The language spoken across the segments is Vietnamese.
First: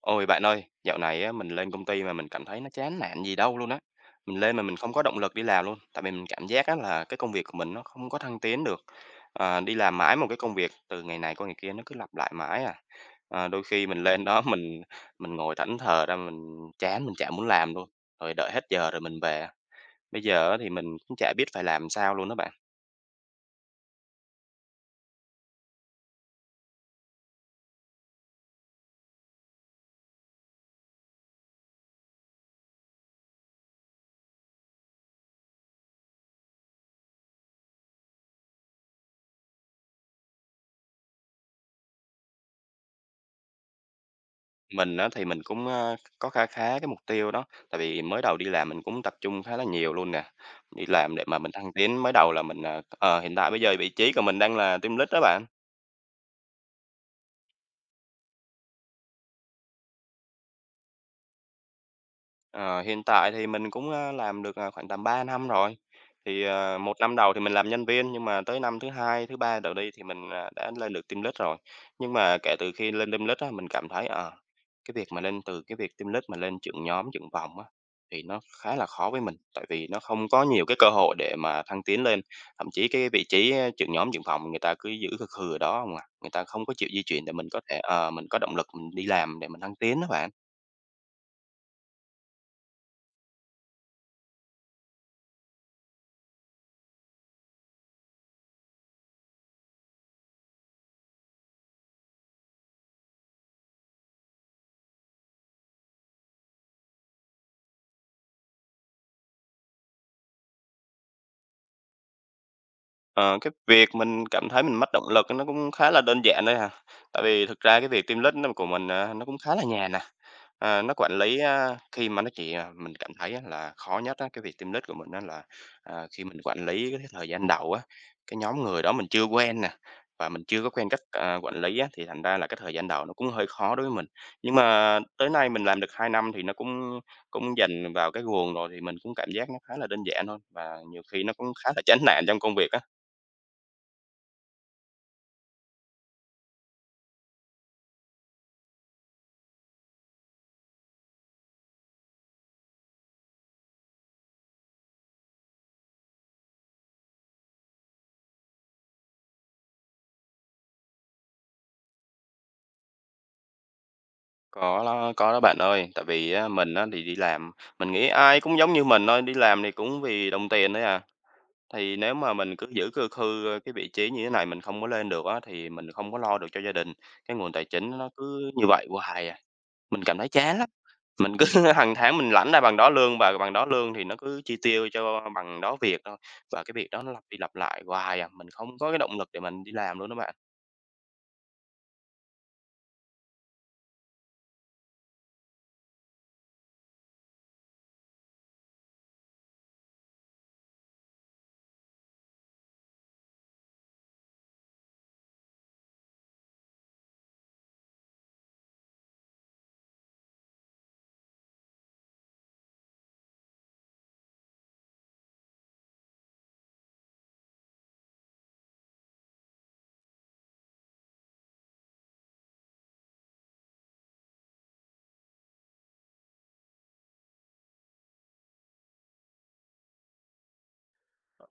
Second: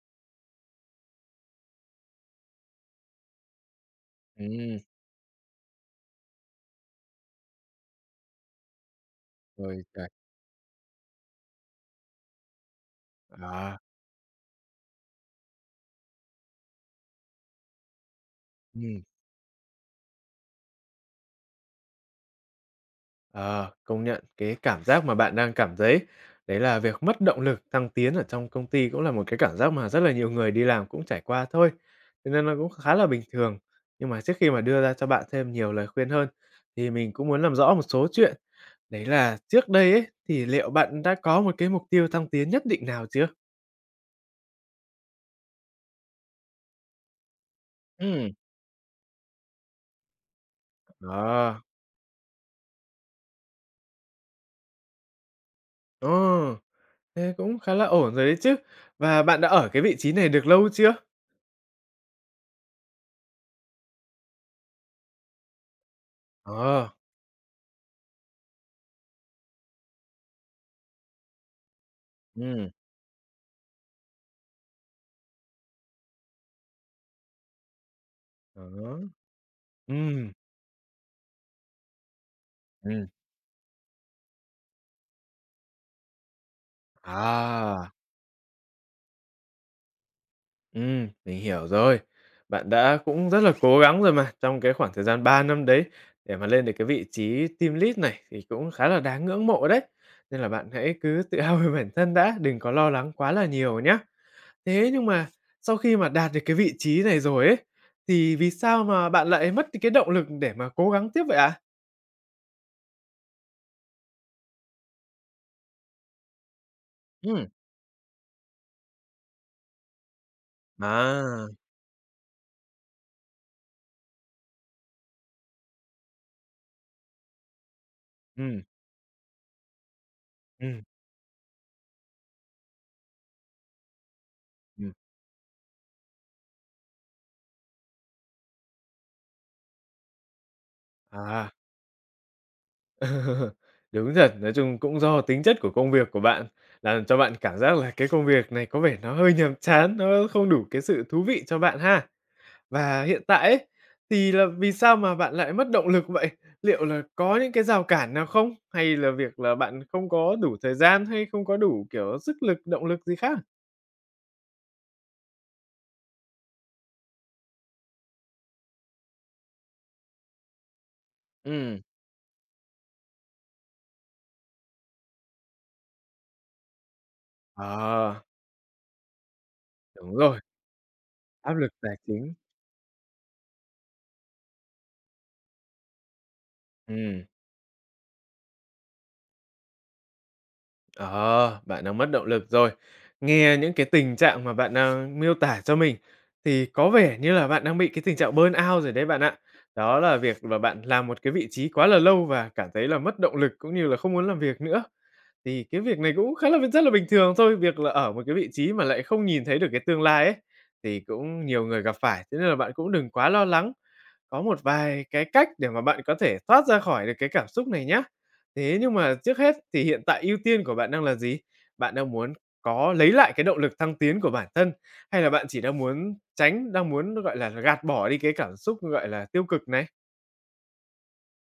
Ôi bạn ơi, dạo này á, mình lên công ty mà mình cảm thấy nó chán nản gì đâu luôn á. Mình lên mà mình Ừm. không có động lực đi làm luôn, tại vì mình cảm giác á, là cái công việc của mình nó không có thăng tiến được. Đi Rồi làm trời! mãi một cái công việc từ ngày này qua ngày kia nó cứ lặp lại mãi à. Đôi À. khi mình lên đó mình ngồi thẫn thờ ra mình chán mình chả muốn làm luôn, rồi đợi hết giờ rồi Ừm. mình về. Bây giờ á thì mình cũng chả biết phải làm sao luôn đó bạn. Ờ, công nhận cái cảm giác mà bạn đang cảm thấy đấy là việc mất động lực thăng tiến ở trong công ty cũng là một cái cảm giác mà rất là nhiều người đi làm cũng trải qua thôi, cho nên nó cũng khá là bình thường. Nhưng mà trước khi mà đưa ra cho bạn thêm nhiều lời khuyên hơn, thì mình cũng muốn làm rõ một số chuyện, đấy là trước đây ấy, thì liệu bạn đã có một cái mục tiêu thăng tiến nhất định nào chưa? Mình á thì mình cũng, có khá khá cái mục tiêu đó, tại vì mới Ừ. đầu đi làm mình cũng tập trung khá là nhiều luôn nè, đi làm để mà mình Ờ. thăng tiến. Mới đầu là mình, hiện tại bây giờ vị trí của mình đang là team lead đó bạn. Ờ, thế cũng khá là ổn rồi đấy chứ. Và bạn đã ở cái vị trí này được lâu chưa? Ờ, hiện tại thì mình cũng, làm được, khoảng tầm 3 năm rồi. Thì, Ờ. 1 năm đầu thì mình làm nhân viên, nhưng mà tới năm thứ 2 thứ 3 đầu đi thì mình, đã lên được team lead rồi. Nhưng mà kể Ừm. từ khi lên team lead á, mình cảm thấy, cái việc mà lên từ cái việc team lead mà lên trưởng nhóm, trưởng phòng á, thì nó khá là Đó. khó với mình, tại vì nó không Ừm. có nhiều cái cơ hội để mà thăng tiến lên. Thậm chí Ừm. cái vị trí trưởng nhóm, trưởng phòng người ta cứ giữ khừ khừ ở đó hông à, người ta không có chịu di chuyển để mình có thể, À. Mình có động lực mình đi làm để mình thăng tiến á bạn. Mình hiểu rồi. Bạn đã cũng rất là cố gắng rồi mà, trong cái khoảng thời gian 3 năm đấy để mà lên được cái vị trí team lead này thì cũng khá là đáng ngưỡng mộ đấy. Nên là bạn hãy cứ tự hào về bản thân đã, đừng có lo lắng quá là nhiều nhá. Thế nhưng mà sau khi mà đạt được cái vị trí này rồi ấy, thì vì sao mà bạn lại mất đi cái động lực để mà cố gắng tiếp vậy ạ? Ờ, cái việc mình cảm thấy mình mất động lực nó cũng khá là đơn giản thôi à. Tại Ừm. vì thực ra cái việc team lead nó của mình, nó cũng khá là nhàn nè. Nó quản lý, À. Khi mà nó chỉ, mình cảm thấy á là khó nhất á, cái việc team lead của mình đó là, khi mình quản lý cái thời gian đầu á, cái Ừm. nhóm người đó mình chưa quen nè, và mình chưa có Ừm. quen cách, quản lý á, thì thành ra là cái thời gian đầu nó cũng hơi khó đối với mình. Nhưng Ừm. mà tới nay mình làm được 2 năm thì nó cũng cũng dần vào cái guồng rồi, thì mình cũng cảm giác nó khá là đơn giản thôi, và nhiều khi nó cũng À. khá là chán nản trong công việc á. Đúng thật, nói chung cũng do tính chất của công việc của bạn làm cho bạn cảm giác là cái công việc này có vẻ nó hơi nhàm chán, nó không đủ cái sự thú vị cho bạn ha. Và hiện tại ấy, thì là vì sao mà bạn lại mất động lực vậy? Liệu là có những cái rào cản nào không? Hay là việc là bạn không có đủ thời gian hay không có đủ, kiểu, sức lực, động lực gì khác? Có đó bạn ơi, tại vì á, mình á, thì đi làm, mình nghĩ ai cũng giống như mình thôi, đi làm thì cũng vì đồng tiền đấy à. Ừm. Thì nếu mà mình cứ giữ cơ khư cái vị trí như thế này mình không có lên được á, thì mình không có lo được cho gia đình. Cái nguồn tài chính nó Ờ, cứ như vậy hoài à, mình đúng cảm thấy rồi, chán lắm. Mình cứ áp lực tài hàng tháng mình chính. lãnh ra bằng đó lương và bằng đó lương thì nó cứ chi tiêu cho bằng đó việc thôi. Và cái việc đó nó lặp Ừm. đi lặp lại hoài à, mình không có cái động lực để mình đi làm luôn đó bạn. Ờ, bạn đang mất động lực rồi. Nghe những cái tình trạng mà bạn đang miêu tả cho mình thì có vẻ như là bạn đang bị cái tình trạng burnout rồi đấy bạn ạ. Đó là việc mà bạn làm một cái vị trí quá là lâu và cảm thấy là mất động lực cũng như là không muốn làm việc nữa. Thì cái việc này cũng khá là rất là bình thường thôi, việc là ở một cái vị trí mà lại không nhìn thấy được cái tương lai ấy thì cũng nhiều người gặp phải, thế nên là bạn cũng đừng quá lo lắng. Có một vài cái cách để mà bạn có thể thoát ra khỏi được cái cảm xúc này nhá. Thế nhưng mà trước hết thì hiện tại ưu tiên của bạn đang là gì? Bạn đang muốn có lấy lại cái động lực thăng tiến của bản thân hay là bạn chỉ đang muốn tránh, đang muốn, gọi là, gạt bỏ đi cái cảm xúc, gọi là, tiêu cực này?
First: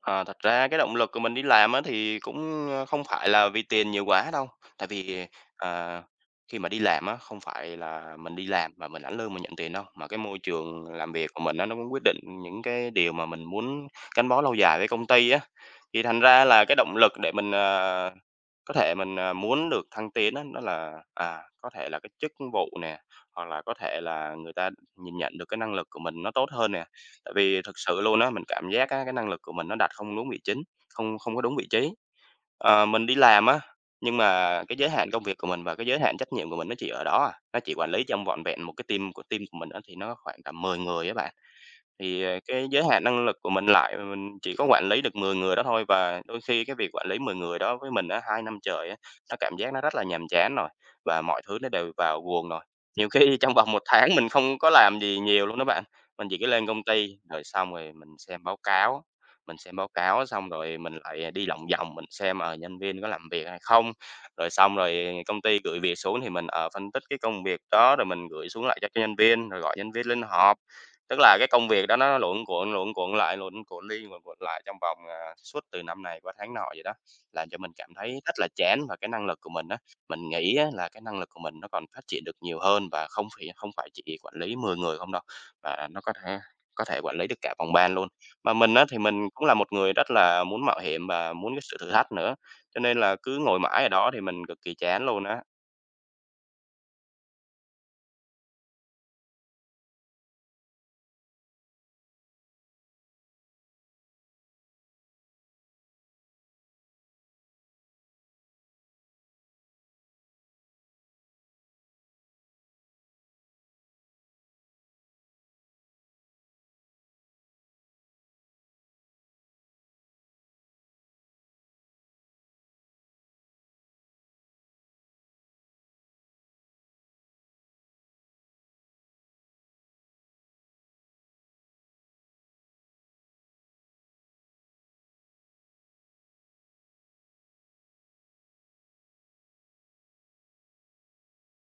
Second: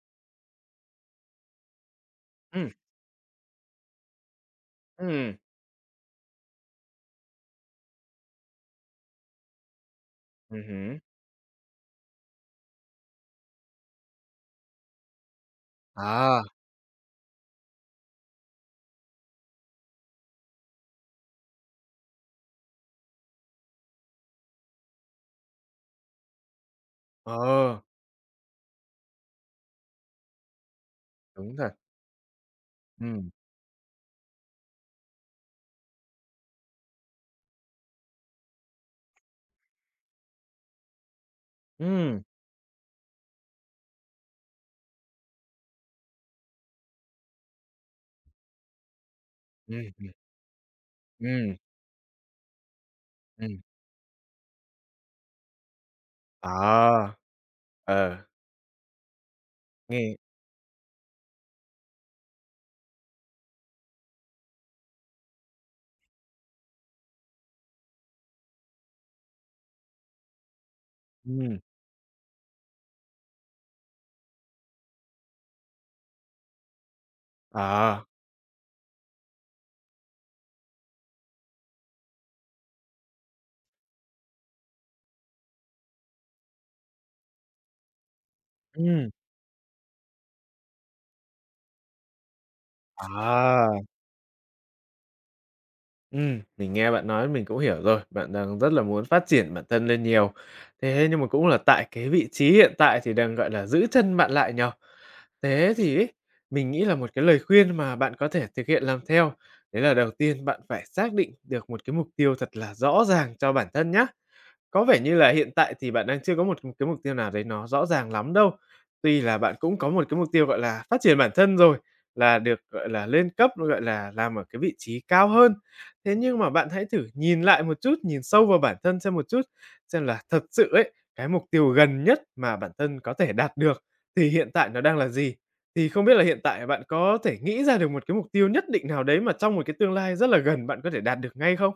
Ờ, thật ra cái động lực của mình đi làm á thì cũng, Ừm. Không phải là vì tiền nhiều quá đâu, tại vì, Ừm. ờ, khi mà đi làm á, không phải là mình đi làm mà mình lãnh lương mình nhận tiền đâu, mà cái môi Ừm trường hứm. làm việc của mình á, nó cũng quyết định những cái điều mà mình muốn gắn bó lâu dài với công ty á. Thì thành À. ra là cái động lực để mình, có thể mình, muốn được thăng tiến á, đó là, có thể là cái chức vụ nè, hoặc là có thể là người ta nhìn nhận được cái năng lực của mình nó tốt hơn nè. Tại vì Ờ, thực sự luôn á, mình cảm giác á, cái năng lực của mình nó đặt không đúng vị chính, không không có đúng đúng vị thật. trí. Mình đi Ừm. làm á, nhưng mà cái giới hạn công việc của mình và cái giới hạn trách nhiệm của mình nó chỉ ở đó à, nó chỉ quản lý trong vỏn vẹn một cái team của mình á, thì nó khoảng tầm 10 người á bạn. Ừm. Thì, cái giới hạn năng lực của mình lại và mình chỉ có quản lý được 10 người đó thôi, và đôi khi cái việc quản lý 10 người đó với mình á, 2 năm trời á, nó cảm giác nó rất là Ừm. nhàm chán rồi, và mọi Ừm. thứ nó đều vào guồng rồi. Nhiều khi trong Ừm. vòng một tháng mình không có làm gì nhiều luôn đó bạn, mình chỉ có lên công À. ty, rồi xong rồi mình Ờ. xem báo cáo, mình xem báo Nghe. cáo xong rồi mình lại đi lòng vòng mình xem, nhân viên có làm việc hay không, rồi xong rồi công ty gửi việc xuống thì mình, phân tích cái công việc đó rồi mình gửi xuống lại cho nhân viên, rồi gọi nhân viên lên họp. Tức là cái Ừm. công việc đó nó luẩn cuộn lại, luẩn cuộn đi, luẩn cuộn lại trong vòng, suốt từ năm này qua tháng nọ vậy đó, làm cho mình cảm À. thấy rất là chán và cái năng lực của mình á, mình nghĩ á là cái năng lực của mình nó còn phát triển được nhiều hơn và không phải chỉ quản lý 10 người không đâu, mà nó có thể quản lý được cả phòng ban luôn. Mà mình á thì Ừm. mình cũng là một người rất là muốn mạo hiểm và muốn cái sự thử thách nữa, cho nên là cứ ngồi À. mãi ở đó thì mình cực kỳ chán luôn á. Mình nghe bạn nói mình cũng hiểu rồi, bạn đang rất là muốn phát triển bản thân lên nhiều. Thế nhưng mà cũng là tại cái vị trí hiện tại thì đang, gọi là, giữ chân bạn lại nhỉ? Thế thì ấy, mình nghĩ là một cái lời khuyên mà bạn có thể thực hiện làm theo, đấy là đầu tiên bạn phải xác định được một cái mục tiêu thật là rõ ràng cho bản thân nhá. Có vẻ như là hiện tại thì bạn đang chưa có một cái mục tiêu nào đấy nó rõ ràng lắm đâu. Tuy là bạn cũng có một cái mục tiêu, gọi là, phát triển bản thân rồi, là được, gọi là, lên cấp, gọi là, làm ở cái vị trí cao hơn. Thế nhưng mà bạn hãy thử nhìn lại một chút, nhìn sâu vào bản thân xem một chút, xem là thật sự ấy, cái mục tiêu gần nhất mà bản thân có thể đạt được thì hiện tại nó đang là gì? Thì không biết là hiện tại bạn có thể nghĩ ra được một cái mục tiêu nhất định nào đấy mà trong một cái tương lai rất là gần bạn có thể đạt được ngay không?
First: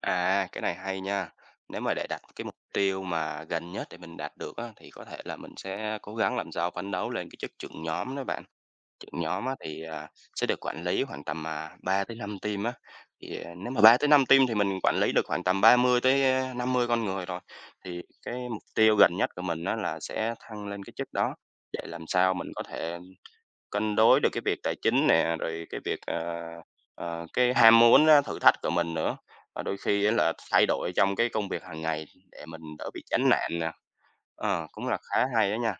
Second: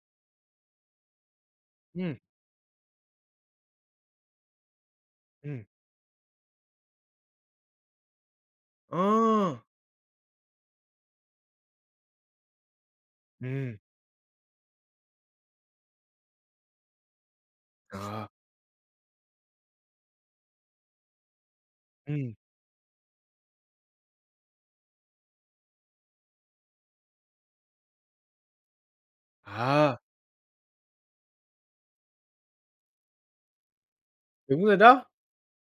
Cái này hay nha. Nếu mà để Ừm. đặt cái mục tiêu mà gần nhất để mình đạt được á, thì có thể là mình Ừm. sẽ cố gắng làm sao phấn đấu lên cái chức trưởng nhóm đó bạn. Trưởng nhóm Ờ. á, thì sẽ được quản lý khoảng tầm 3 tới 5 team á. Thì nếu Ừm. mà 3 tới 5 team thì mình quản lý được khoảng tầm 30 tới 50 con người rồi. Thì Ờ, cái mục tiêu gần nhất của mình á, là sẽ thăng lên cái chức đó để làm sao ừm, mình có thể cân đối được cái việc tài chính nè, rồi cái việc, cái ham muốn á, thử thách của mình nữa, và đôi à, khi á là thay đổi trong cái công việc hàng ngày để mình đỡ bị chán nản nè. đúng rồi Cũng là đó. khá hay đó nha.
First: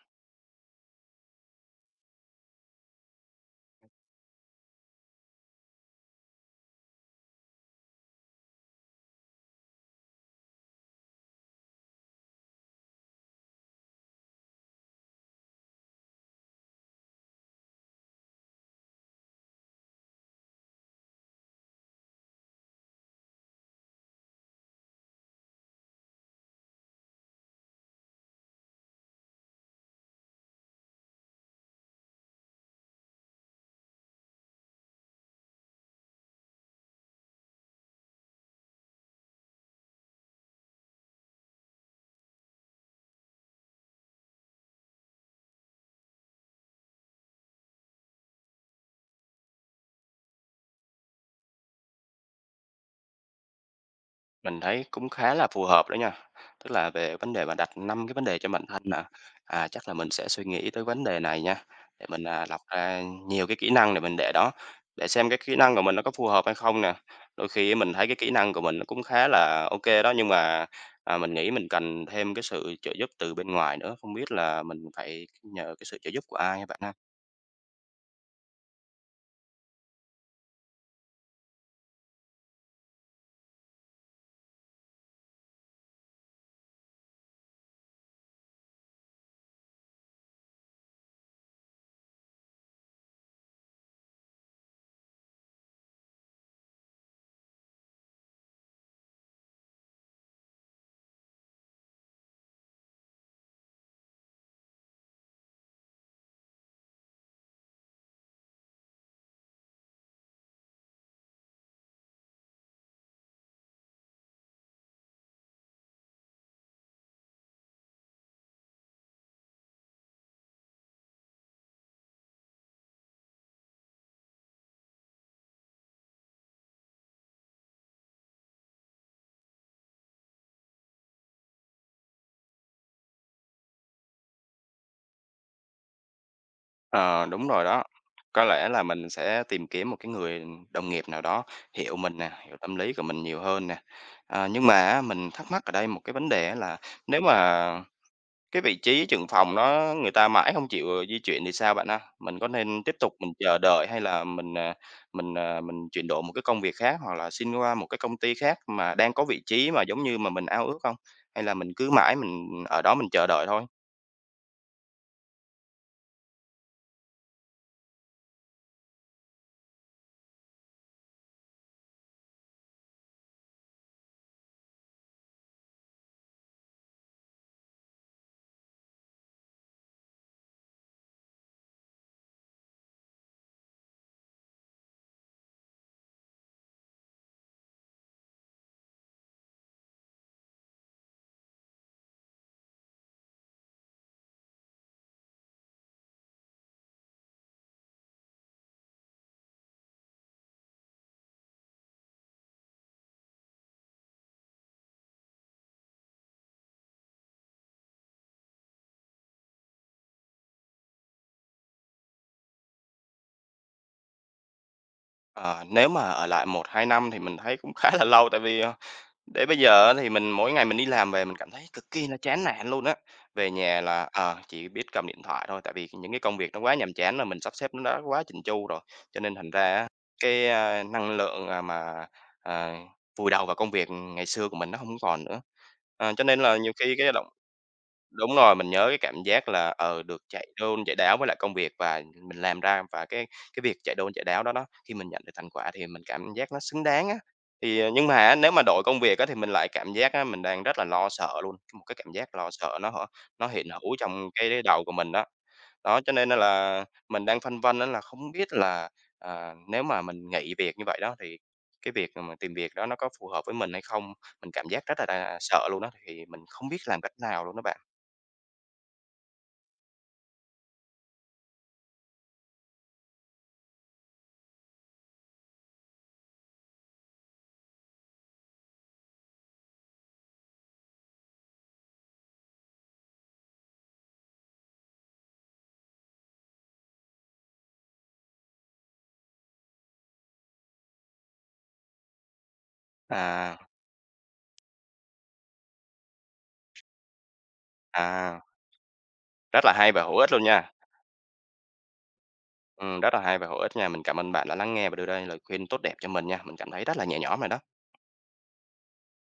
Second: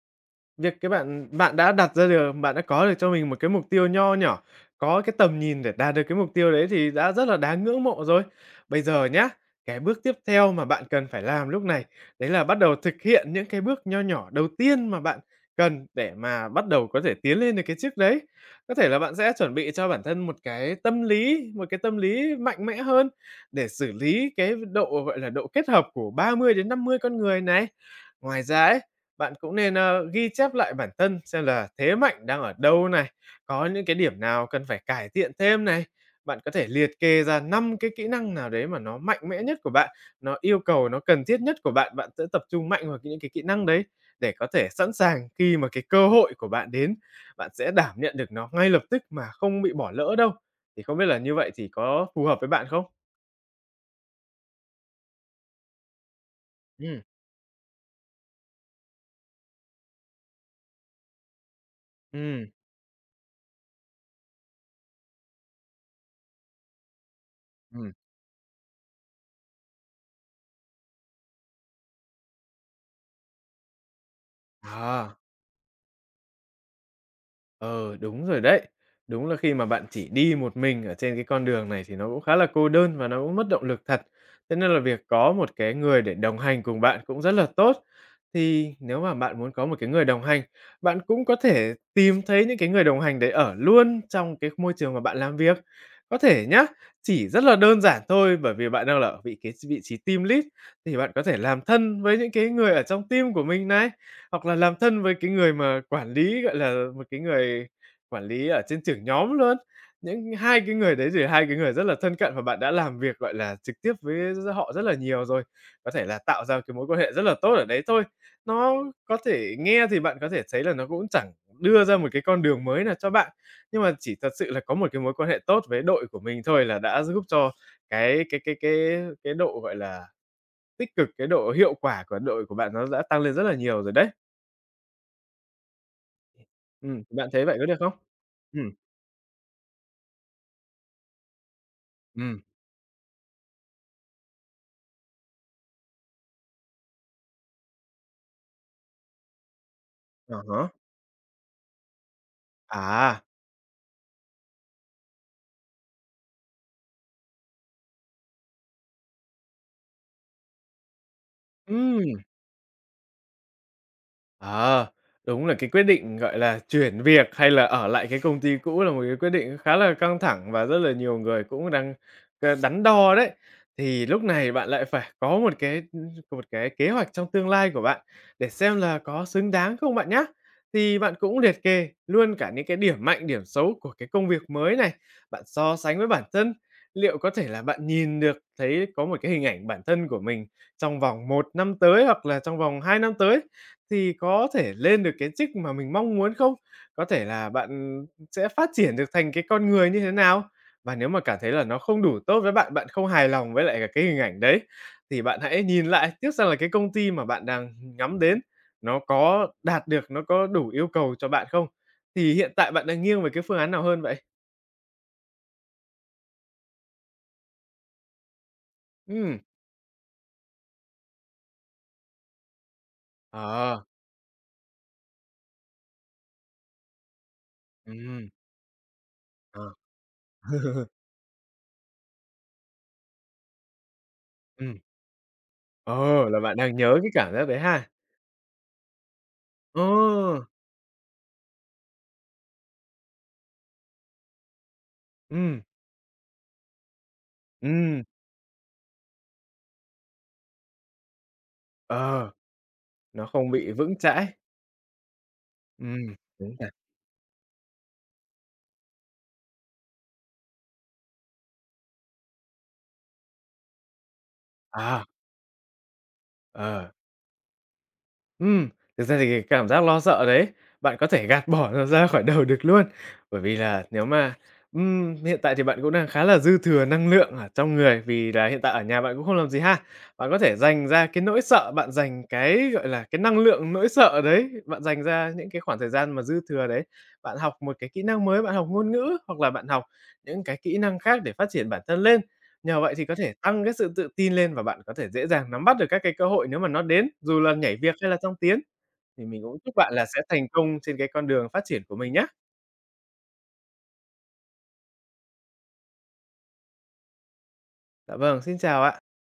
Việc cái bạn bạn đã đặt ra được bạn đã có được cho mình một cái mục tiêu nho nhỏ, có cái tầm nhìn để đạt được cái mục tiêu đấy thì đã rất là đáng ngưỡng mộ rồi. Bây giờ nhá, cái bước tiếp theo mà bạn cần phải làm lúc này, đấy là bắt đầu thực hiện những cái bước nho nhỏ đầu tiên mà bạn cần để mà bắt đầu có thể tiến lên được cái chiếc đấy. Có thể là bạn sẽ chuẩn bị cho bản thân một cái tâm lý, một cái tâm lý mạnh mẽ hơn để xử lý cái độ, gọi là, độ kết hợp của 30 đến 50 con người này. Ngoài ra ấy, bạn cũng nên, ơ, ghi chép lại bản thân xem là thế mạnh đang ở đâu này, có những cái điểm nào cần phải cải thiện thêm này. Bạn có thể liệt kê ra 5 cái kỹ năng nào đấy mà nó mạnh mẽ nhất của bạn, nó yêu cầu, nó cần thiết nhất của bạn, bạn sẽ tập trung mạnh vào những cái kỹ năng đấy để có thể sẵn sàng khi mà cái cơ hội của bạn đến, bạn sẽ đảm nhận được nó ngay lập tức mà không bị bỏ lỡ đâu. Thì không biết là như vậy thì có phù hợp với bạn không? Mình thấy cũng khá là phù hợp đó nha. Tức là Ừm. về vấn đề mà đặt 5 cái vấn đề cho bản thân nè, chắc là mình sẽ suy nghĩ tới vấn đề này nha, để mình, Ừm. Lọc ra nhiều cái kỹ năng để mình để đó, để xem cái kỹ năng của mình nó có phù hợp hay không nè. Đôi khi Ừm. mình thấy cái kỹ năng của mình nó cũng khá là ok đó, nhưng mà, mình nghĩ mình cần thêm cái sự trợ giúp từ bên ngoài nữa, không biết là mình À. phải nhờ cái sự trợ giúp của ai các bạn ha? Ờ, đúng rồi đấy. Đúng là khi mà bạn chỉ đi một mình ở trên cái con đường này thì nó cũng khá là cô đơn và nó cũng mất động lực thật. Thế nên là việc có một cái người để đồng hành cùng bạn cũng rất là tốt. Thì nếu mà bạn muốn có một cái người đồng hành, bạn cũng có thể tìm thấy những cái người đồng hành đấy ở luôn trong cái môi trường mà bạn làm việc. Có thể nhá, chỉ rất là đơn giản thôi bởi vì bạn đang là ở cái vị trí team lead thì bạn có thể làm thân với những cái người ở trong team của mình này. Hoặc là làm thân với cái người mà quản lý, gọi là, một cái người quản lý ở trên trưởng nhóm luôn. Những hai cái người đấy thì hai cái người rất là thân cận và bạn đã làm việc, gọi là, trực tiếp với họ rất là nhiều rồi, có thể là tạo ra cái mối quan hệ rất là tốt ở đấy thôi. Nó có thể nghe thì bạn có thể thấy là nó cũng chẳng đưa ra một cái con đường mới nào cho bạn, nhưng mà chỉ thật sự là có một cái mối quan hệ tốt với đội của mình thôi là đã giúp cho cái độ, gọi là, tích cực, cái độ hiệu quả của đội của bạn nó đã tăng lên rất là nhiều rồi đấy. Ờ, Bạn thấy đúng vậy rồi có được đó. không? Có Ừm. lẽ là mình sẽ tìm kiếm một cái người đồng nghiệp nào đó hiểu mình nè, Ừm. hiểu tâm lý của mình nhiều hơn nè. Nhưng mà á, mình thắc mắc ở đây một cái vấn đề á là nếu mà cái vị trí trưởng phòng nó người ta mãi không À chịu di chuyển thì sao bạn ha? Mình có nên tiếp há. tục À. mình chờ đợi hay là mình chuyển đổi một cái công việc khác hoặc là xin qua một cái công ty khác mà đang có vị trí mà giống như mà mình ao ước không? Hay là mình cứ Ừm. mãi mình ở đó mình chờ đợi thôi? À, đúng là cái quyết định, gọi là, chuyển việc hay là ở lại cái công ty cũ là một cái quyết định khá là căng thẳng và rất là nhiều người cũng đang, ờ, đắn đo đấy. Thì lúc này bạn lại phải có một cái kế hoạch trong tương lai của bạn để xem là có xứng đáng không bạn nhá. Thì bạn cũng liệt kê luôn cả những cái điểm mạnh, điểm xấu của cái công việc mới này, bạn so sánh với bản thân, liệu có thể là bạn nhìn được thấy có một cái hình ảnh bản thân của mình trong vòng một năm tới hoặc là trong vòng 2 năm tới. Thì có thể lên được cái chức mà mình mong muốn không? Có thể là bạn sẽ phát triển được thành cái con người như thế nào? Và nếu mà cảm thấy là nó không đủ tốt với bạn, bạn không hài lòng với lại cả cái hình ảnh đấy, thì bạn hãy nhìn lại tiếc xem là cái công ty mà bạn đang ngắm đến nó có đạt được, nó có đủ yêu cầu cho bạn không? Thì hiện tại bạn đang nghiêng về cái phương án nào hơn vậy? Ờ, nếu mà ở lại một hai năm thì mình thấy cũng khá là lâu, tại vì, Ừm. để bây giờ á thì mình mỗi ngày mình đi làm về mình cảm thấy cực kỳ là chán nản luôn á. Về nhà Ờ. là, chỉ biết cầm điện thoại thôi, tại vì những cái công việc nó quá nhàm chán rồi, mình sắp xếp nó đã quá Ừm. chỉn chu rồi, cho nên thành ra Ờ. á, cái, năng lượng, mà, à, vùi đầu vào công việc ngày xưa của mình ừm, nó không còn nữa. Cho ờ, là nên bạn là nhiều đang khi nhớ cái cái động cảm giác đấy ha? đúng rồi, mình nhớ cái cảm giác là, được Ờ. chạy đôn chạy đáo với lại công việc và mình làm ra và cái việc chạy đôn chạy đáo đó đó, khi mình nhận được thành Ừm. quả thì mình cảm giác nó xứng đáng á. Thì, Ừm. nhưng mà á, nếu mà đổi công việc á, thì mình lại cảm giác á, mình đang rất là lo sợ luôn, một cái cảm Ờ. giác lo sợ nó hả, Nó nó không hiện bị hữu vững chãi. trong cái đầu của mình đó. Ừm, Đó, cho nên đúng rồi. là mình đang phân vân đó là không biết là, nếu mà mình nghỉ việc như vậy đó, thì cái việc mà tìm việc đó nó có phù hợp với mình hay không? Mình cảm giác rất là À. đà sợ luôn đó thì mình không biết Ờ. làm cách nào luôn đó bạn. ừm, Thực ra thì cái cảm giác lo sợ đấy, bạn có thể gạt bỏ nó ra khỏi đầu được luôn. Bởi vì là nếu mà hiện tại thì bạn cũng đang khá là dư thừa năng lượng ở trong người, vì là hiện tại ở nhà bạn cũng không làm gì ha. Bạn có thể dành ra cái nỗi sợ, bạn dành cái, gọi là, cái năng lượng nỗi sợ đấy, bạn dành ra những cái khoảng thời gian mà dư thừa đấy, bạn học một cái kỹ năng mới, bạn học ngôn ngữ, hoặc là bạn học những cái kỹ năng khác để phát triển bản thân lên. Nhờ vậy thì có thể À, tăng cái sự tự tin lên và bạn có thể dễ dàng nắm bắt được các cái cơ hội nếu mà nó đến, dù là nhảy việc hay là thăng à, tiến. Thì mình cũng rất là chúc hay bạn và là hữu sẽ ích luôn thành nha. công trên cái con đường phát triển của mình nhé. Rất là hay và hữu ích nha. Mình cảm ơn bạn đã lắng nghe và đưa ra lời khuyên tốt đẹp cho mình nha. Mình cảm thấy rất là nhẹ nhõm rồi đó. Dạ vâng, xin chào ạ.